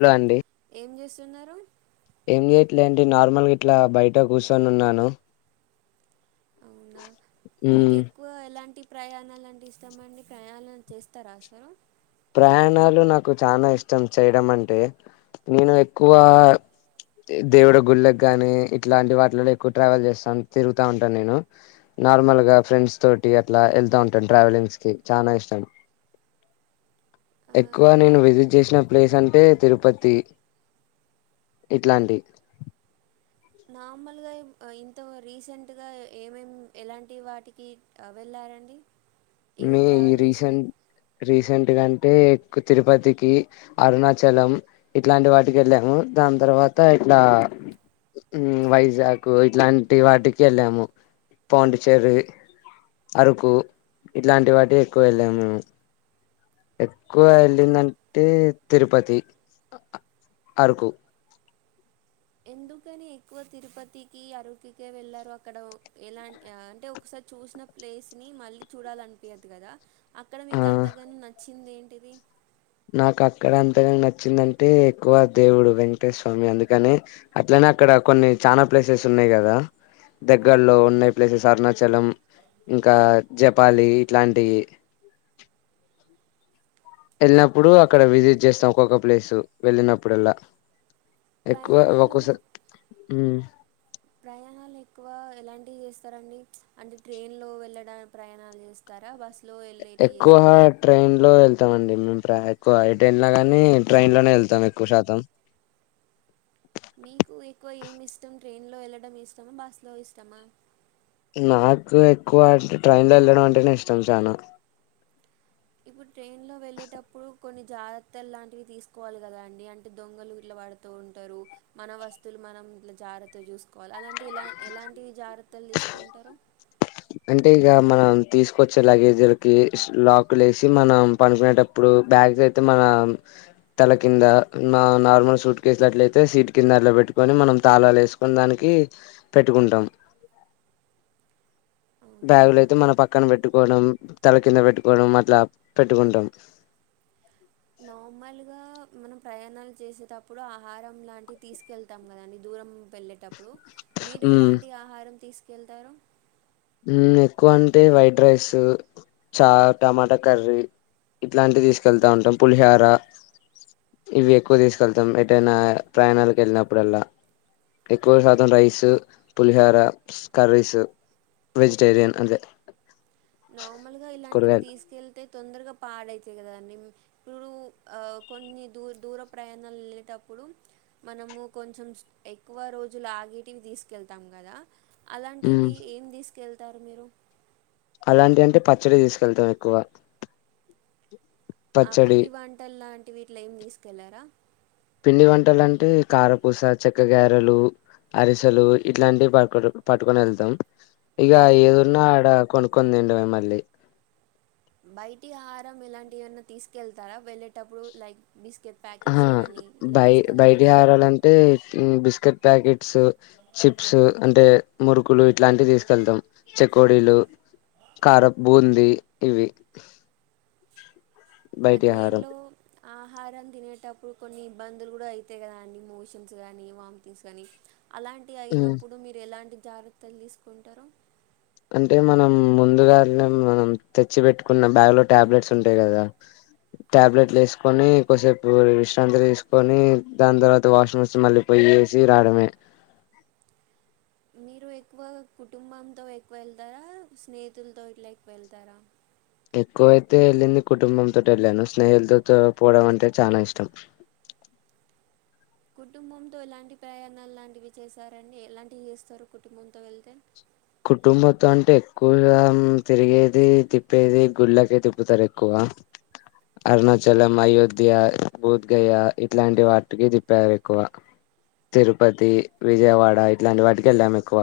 Hello అండి ఏం చేస్తున్నారు లే అండి నార్మల్గా ఇట్లా బయట కూర్చొని ఉన్నాను అవునా మ్మ్ మీకు ఎక్కువ ఎలాంటి ప్రయాణాలు అంటే ఇష్టమండి ప్రయాణాలు చేస్తరా అసలు ప్రయాణాలు నాకు చాలా ఇష్టం చేయడం అంటే నేను ఎక్కువ దేవుడు గుళ్ళకి గాని ఇట్లాంటి వాటిలో ఎక్కువ ట్రావెల్ చేస్తా తిరుగుతా ఉంటాను నేను నార్మల్ గా ఫ్రెండ్స్ తోటి అట్లా వెళ్తా ఉంటాం ట్రావెలింగ్స్ కి చనా ఇష్టం ఆ, ఎక్కువ నా నేను విజిట్ చేసి ప్లేస్ అంటే తిరుపతి ఇట్లాంటివి నార్మల్గా ఇంత రీసెంట్ గా ఏమేం ఎలాంటి వాటికి వెళ్ళాలి మీ ఈ రీసెంట్ రిస గా అంటే ఎక్కువ తిరుపతికి అరుణాచలం ఇట్లాంటి వాటికి వెళ్ళాము దాని తర్వాత తర్వాత ఇట్లా వైజాగ్ ఇట్లాంటి వాటికి వెళ్ళాము పాండిచ్చేరి అరకు ఇట్లాంటి వాటికి ఎక్కువ వెళ్ళాము మేము ఎక్కువ మీకు వెళ్ళిందంటే తిరుపతి అరుకు ఎందుకని ఎక్కువ తిరుపతికి అరకుకి వెళ్లారు అక్కడ ఎలాంటి అంటే ఒకసారి చూసిన ప్లేస్ ని మళ్ళీ చూడాలనిపియ్యదు కదా అక్కడ ఆ మీకు అంతగాని నచ్చింది ఏంటిది నాకు అక్కడ అంతగా నచ్చిందంటే ఎక్కువ దేవుడు వెంకటేశరస్వామి అందుకని అట్లా అక్కడ కొన్ని చానా ప్లేసెస్ ఉన్నాయి కదా దగ్గర్లో ఉన్నాయి ప్లేసెస్ అరుణాచలం ఇంకా జపాలి ఇట్లాంటియి వెళ్ళినప్పుడు దెన్ అక్కడ విజిట్ చేస్తాం ఒక్కొక్క ప్లేస్ వెళ్ళినప్పుడల్లా ఎక్కువ ప్రయాణాలు ఒక్కసారి ప్రయాణాలు ఎక్కువ ఎలాంటివి చేస్తారండి అంటే ట్రైన్ లో వెళ్ళడానికి ప్రయాణాలు చేస్తారా బస్ ఎక్కువ ట్రైన్ లో వెళ్తామండి ఎక్కువ ఎటు వెళ్లిన గాని ట్రైన్ లోనే వెళ్తాం ఎక్కువ శాతం మీకు ఎక్కువ ఏమి ఇష్టం ట్రైన్ లో వెళ్ళడం ఇష్టమా బస్సులో ఇష్టమా నాకు ఎక్కువ అంటే ట్రైన్ లో వెళ్ళడం అంటేనే ఇష్టం చాలా ఇప్పుడు ట్రైన్ లో వెళ్ళేటప్పుడు కొన్ని జాగ్రత్తలు లాంటివి తీసుకోవాలి కదా అండి అంటే దొంగలు ఇట్లా పడుతూ ఉంటారు మన వస్తువులు మనం ఇట్లా జాగ్రత్త చూసుకోవాలి అలాంటి ఎలాంటి జాగ్రత్తలు తీసుకుంటారు అంటే ఇక మనం తీసుకొచ్చే లగేజీలకి లాక్ లేసి మనం పనుకునేటప్పుడు బ్యాగులు అయితే మన తల కింద నార్మల్ సూట్ కేసినట్లయితే సీట్ కింద అలా పెట్టుకొని మనం తాళలు వేసుకొని దానికి పెట్టుకుంటాం బ్యాగులు అవునండి అయితే నో మన పక్కన పెట్టుకోవడం తల కింద పెట్టుకోవడం అట్లా పెట్టుకుంటాం నార్మల్గా మనం ప్రయాణాలు చేసేటప్పుడు ఆహారం లాంటివి తీసుకెళ్తాం కదండి దూరం వెళ్ళేటప్పుడు మీరు ఉమ్ ఎలాంటి ఆహారం తీసుకెళ్తారు ఎక్కువ అంటే వైట్ రైస్ చా టమాటా కర్రీ ఇట్లాంటివి తీసుకెళ్తా ఉంటాం పులిహర ఇవి ఎక్కువ తీసుకెళ్తాం ఎటైనా ప్రయాణాలకు వెళ్ళినప్పుడల్లా ఎక్కువ శాతం రైస్ పులిహర కర్రీసు వెజిటేరియన్ అంతే నార్మల్ గా ఇలాంటివి తీసుకెళ్తే తొందరగా పాడైతాయి కదా అండి ఇప్పుడు కొన్ని దూ దూర ప్రయాణాలు వెళ్ళేటప్పుడు ఉ మనము కొంచెం ఎక్కువ రోజులు ఆగేటివి తీసుకెళ్తాం కదా ఉమ్, అలాంటివి ఏం తీసుకెళ్తారు మీరు అలాంటి అంటే పచ్చడి తీసుకెళ్తాం ఎక్కువ ఆ పచ్చడి పిండి వంటలు లాంటి ఇట్లా ఏమి తీసుకెళ్లరా పిండి వంటలంటే కారపూస చెక్క గారెలు అరిసెలు ఇట్లాంటివి పట్టు పట్టుకొని వెళ్తాం ఇగ బయట ఏదున్నా ఆడ కొనుక్కొని తినడమే మళ్లీ బయటి ఆహారం ఇలాంటి ఏవన్నా తీసుకెళ్తారా వెళ్ళేటప్పుడు లైక్ బిస్కెట్ ఆ ప్యాకెట్స్ కానీ ఇట్లా బయ తీసుకెళ్తారా బయటిహారాలంటే బిస్కెట్ ప్యాకెట్స్ చిప్స్ అంటే మురుకులు ఇట్లాంటి తీసుకెళ్తాం చెకోడీలు కారం బూంది ఇవి ఆ బయటి ట్రైన్ ఆహారం లో ఆహారం తినేటప్పుడు కొన్ని ఇబ్బందులు కూడా అయితయి కదా అండి మోషన్స్ కానీ వాంతింగ్స్ కానీ అలాంటివి ఉమ్, అయినప్పుడు మీరు ఎలాంటి జాగ్రత్తలు తీసుకుంటారు అంటే మనం ముందుగానే మనం తెచ్చి పెట్టుకున్న బ్యాగ్ లో టాబ్లెట్స్ ఉంటాయి కదా టాబ్లెట్లు వేసుకొని కొసేపు విశ్రాంతి తీసుకొని దాని తర్వాత వాషింగ్ మెషన్ మళ్ళీపోయి ఏసీ రాడమే మీరు ఎక్కువ కుటుంబంతో ఎక్కువ ఎళ్తారా, స్నేహితులతో ఇట్ల ఎక్కువ వెళ్తారా? ఎక్కువైతే వెళ్ళింది కుటుంబంతోటె ఎళ్ళాను, స్నేహితలతో పోవడం అంటే చానా ఇష్టం. కుటుంబంతో ఎలాంటి ప్రయాణాలు లాంటివి చేశారండి, ఎలాంటివి చేస్తరు కుటుంబంతో వెళ్తే? కుటుంబ తో అంటే ఎక్కువగా తిరిగేది, తిప్పేది గుళ్ళకే తిప్పుతారు ఎక్కువ. అరుణాచలం, అయోధ్య, బూద్గయ ఇట్లాంటి వాటికి తిప్పారు ఎక్కువ. తిరుపతి, విజయవాడ ఇట్లాంటి వాటికి ఎళ్ళాం ఎక్కువ.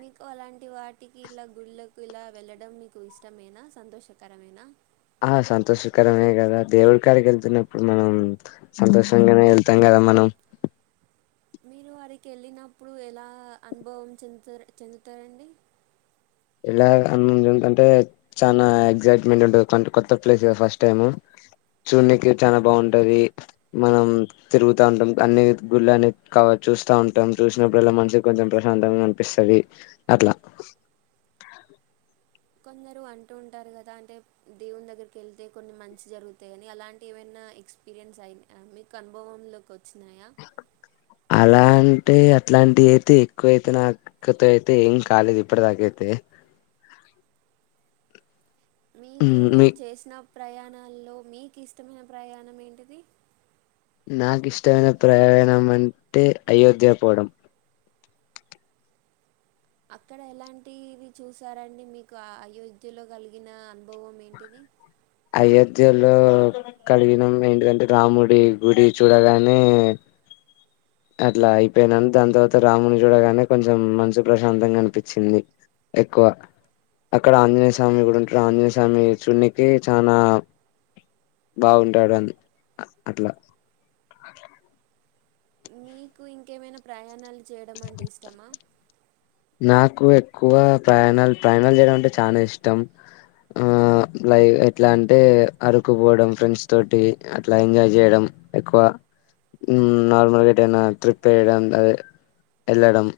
మీకు అలాంటి వాటికి ఇలా గుళ్లకు ఇలా వెళ్ళడం మీకు ఇష్టమేనా, సంతోషకరమేనా? ఆ సంతోషకరమే కదా, దేవుడి కాడికి ఎళ్తున్నప్పుడు మనం సంతోషంగానే వెళ్తాం కద. ద మనం మీరు వారికి ఎళ్ళినప్పుడు ఎలా అనుభవం చెందుతరా చెందుతారండి? ఇలా అందంటే చానా ఎగ్సైట్మెంట్ ఉంటది, కొన్ కొత్త ప్లేస్ కదా ఫస్ట్ టైము. చూడ్నికి చాలా బాగుంటది, మనం తిరుగుతా ఉంటాం, అన్ని గుళ్ళ అన్ని కవర్ చూస్తా ఉంటాం, చూసినప్పుడల్లా మనసుకి కొంచెం ప్రశాంతంగా కనిపిస్తది, అట్లా. కొందరు అంటూ ఉంటారు కదా, అంటే దేవుని దగ్గరికి ఎళ్తే కొన్ని మంచి జరుగుతాయిని, అలాంటి ఏవైనా? ఎక్స్పీరియన్స్ అయి మీకు అనుభవంలోకి వచ్చినాయా? అలా అంటే అట్లాంటి అయితే ఎక్కువైతే నాకతో అయితే ఏం కాలేదు ఇప్పటి దాకైతే. మీకు మీ మీరు చేసిన. ప్రయాణాల్లో మీకి ఇష్టమైన ప్రయాణం ఏంటిది? నాకు ఇష్టమైన ప్రయాణం అంటే అయోధ్య పోవడం. అక్కడ ఎలాంటిది చూసారండి, మీకు అయోధ్యలో కలిగిన అనుభవం ఏంటిది? అయోధ్యలో కడిగినం ఏంటిందం రాముడి గుడి చూడగానే. అట్లా అయిపోయినంత దాని తర్వాత రాముని చూడగానే కొంచెం మంచు ప్రశాంతంగా అనిపించింది. ఎక్కువ అక్కడ ఆంజనేయ స్వామి కూడా ఉంటడు, ఆంజనేయ స్వామినీ చూన్నికి చానా. బాగుంటాడు అది అట్లా. మీకు ఇంకేమైనా ప్రయాణాలు చేయడం అంటే ఇష్టమా? నాకు ఎక్కువ ప్రయాణాలు, ప్రయాణాలు చేయడం అంటే చనా ఇష్టం. ఆ లై ఎట్లా అంటే అరుకుపోవడం ఫ్రెండ్స్ తోటి, అట్లా ఎంజాయ్ చేయడం. ఎక్కువ ఉమ్ నార్మల్గా ఎటైనా ట్రిప్ ఏయడం, అదే ఎళ్ళడం.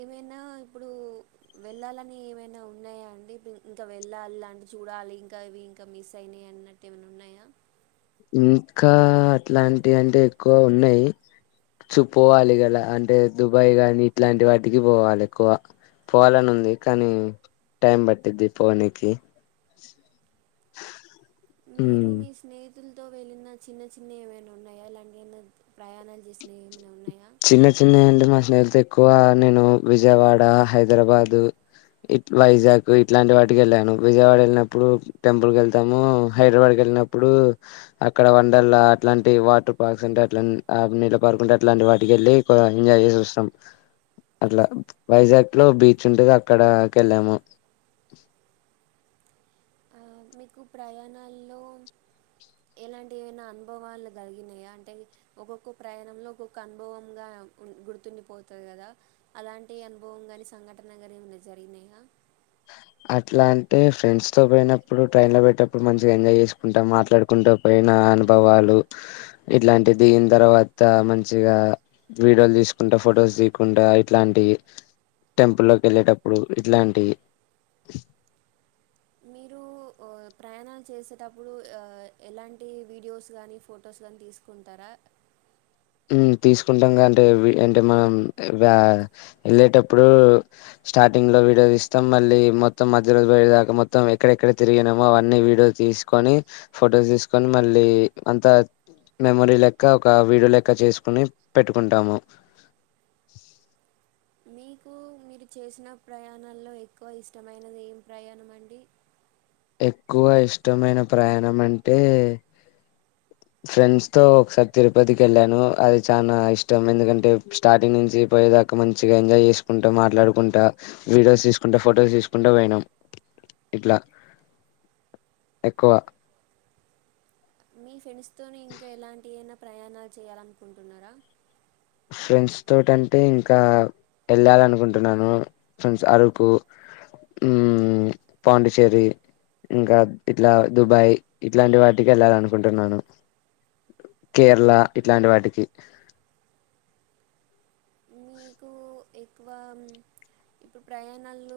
ఏమైనా ఇప్పుడు వెళ్ళాలని ఏమైనా ఉన్నయా అండి, ఇంకా వెళ్ళాలం చూడాలి ఇంకా ఇవి ఇంకా మిస్ అయినయి అన్నట్టు ఏమన్నా ఉన్నయా? ఇంకా అట్లాంటి అంటే ఎక్కువ ఉన్నయి. చూ పోవాలి గలా అంటే దుబాయ్ గాని, ఇట్లాంటి వాటికి పోవాలి ఎక్కువ. పోవాలని ఉంది, కానీ టైం పట్టిద్ది పోనికి. మీరు మీ స్నేహి తులతో వెళ్లిన చిన్న చిన్న ఏమైనా ఉన్నాయా ఎలాంటినా అన్నా ప్రయాణాలు చేసినయి. క్కువ నేను విజయవాడ, హైదరబాదు ఇట్ వైజాగ్ ఇట్లాంటి వాటికి వెళ్ళాను, విజయవాడ ఎళ్ళినప్పుడు టెంపుల్కి వెళ్తాము, హైదరాబాద్ వెళ్ళినప్పుడు అక్కడ వండర్లా అట్లాంటి వాటర్ పార్క్స్ ఉంటే అట్లనే నీళ్ళ పార్కుంటే అట్లాంటి వా టికెళ్ళి కో ఎంజాయ్ జేసి వస్తాం అట్లా వైజాగ్లో బీచ్ ఉంటది అక్కడకెళ్ళాము మీకు ప్రయాణాల్లో ఎలాంటి అయినా అనుభవాలు కలిగినాయా అంటే ఒక్కొక్క ప్రయాణంలో ఒక్కొక్క అనుభవంగా గుర్తుండిపోతది కదా అలాంటి అనుభవం గానీ సంఘటన కానీ ఏమన్న జరిగినయా అట్లా అంటే ఫ్రెండ్స్తో పోయినప్పుడు ట్రైన్ లో పోయేటప్పుడు మంచిగా ఎంజాయ్ చేసుకుంట మాట్లాడుకుంట పోయిన. అనుభవాలు ఇట్లాంటి దిగిన తర్వాత మంచిగా వీడియోలు తీసుకుంట ఫొటోస్ దిగ్కుంట ఇట్లాంటీ టెంపుల్లోకి ఎళ్ళేటప్పుడు ఇట్లాంటీ మీరు ఆ ప్రయాణల్ చేసేటప్పుడు ఆ ఎలాంటి వీడియోస్ గానీ ఫొటోస్ గాని తీసుకుంటారా మ్మ్ తీసుకుంటంగ అంటే అవి అంటే మనం వా ఎళ్ళేటప్పుడు. స్టార్టింగ్ లో వీడియోస్ తీస్తం మళ్ళీ మొత్తం మధ్య రోజు బోయే దాకా మొత్తం ఎక్కడెక్కడ తిరిగినమో అవన్ని వీడియో తీ తీస్కొని ఫొటోస్ తీస్కొని మళ్ళీ అంత మెమోరీ లెక్క ఒక విడియో లె క్క చేస్కుని పెట్టుకుంటాము. మీకు మీరు చేసిన ప్రయాణాల్లో ఎక్కువ ఇష్టమైనది ఏం ప్రయాణం అండి ఎక్కువ ఇష్టమైన ప్రయాణం అంటే ఫ్రెండ్స్తో ఒకసారి తిరుపతికెళ్ళాను అది చాన ఇష్టం ఎందుకంటే స్టార్టింగ్ నుంచి పోయే ద లెక్క మంచిగా ఎంజాయ్ చేకుంట మాట్లాడుకుంట వీడియోస్ తీసుకుంట ఫొటోస్ తీసుకుంట పొయినం ఇట్ల ఎక్కువ మీ ఫ్రెండ్స్తోనే ఇంకా ఎలాంటి అయినా ప్రయాణాలు చేయాలనుకుంటున్నారా ఫ్రెండ్స్ తోటంటే ఇంకా ఎళ్ళాలనుకుంటున్నాను ఫ్రెండ్స్ అరుకు ఉమ్ పాండుచెర్రీ ఇంక ఇట్ల దుబాయ్ ఇట్లాంటి వాటికి ఎళ్ళాలనుకుంటున్నాను కేరళ ఇట్లాంటి వాటికి కు ఎక్కువా ఇప్పుడు ప్రయాణాలు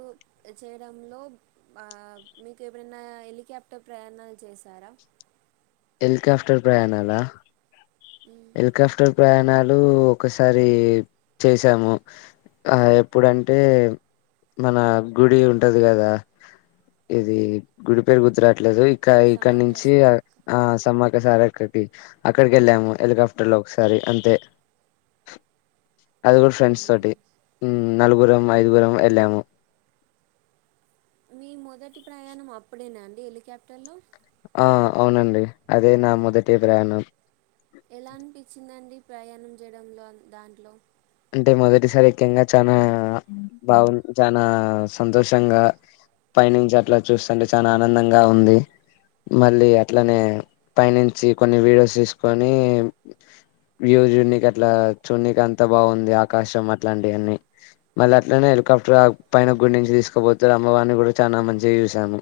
చేయడంలో ఆ మీకు ఎప్పుడైనా హెలిక్యాఫ్టర్ ప్రయాణాలు చేశారా హెలిక్యాఫ్టర్ ప్రయాణాల మ్, హెలికప్టర్ ప్రయాణాల్ మేము ఒకసారి చేసాము ఆ ఎప్పుడంటే మన గుడి ఉంటది కద ఇది గుడి పేరు గుర్తురట్లేదు కయి సమ్మక్క ఇక్కడ్నించి సారక్క సమ్మక్క సారక్కకి అక్కడికి ఎళ్ళాము హెలికాప్టర్లో ఒకసారి అంతే అది కూడ ఫ్రెండ్స్ తోటి అవునండి మ్ నలుగురం ఐదుగురం వెళ్ళాము మీ మొదటి ప్రయాణం అప్పుడేనా అండి హెలికాప్టర్లో ఆ అవునండి అదే నా మొదటి ప్రయాణం ఎలా అనిపించిదండి ప్రయాణం చేయడంలో దాంట్లో అంటే మొదటిసారి ఎక్కంగ, చానా బాగు చానా సంతోషంగా పైనించి అట్లా చూస్తన్టే చాలా ఆనందంగా ఉంది మళ్ళీ అట్లనే పైనించి కొన్ని వీడియోస్ తీస్కొని వ్యూ చూడ్నికె అట్లా, చూడ్నికె అంత బాగుంది ఆకాశం అట్లాంటివన్నీ మళ్ళ అట్లనే హెలికాప్టర్ అ పైన గుడి నుంచి తీసుకపోతే అవన్ని కూడా చాలా మంచిగ చూసాము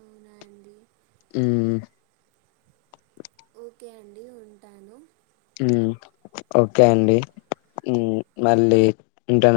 అవునా అండి ఉ ఓకే అండి, ఉంటాను. ఉమ్ ఓకే అండి, ఉ మళ్ళీ ఉంటాన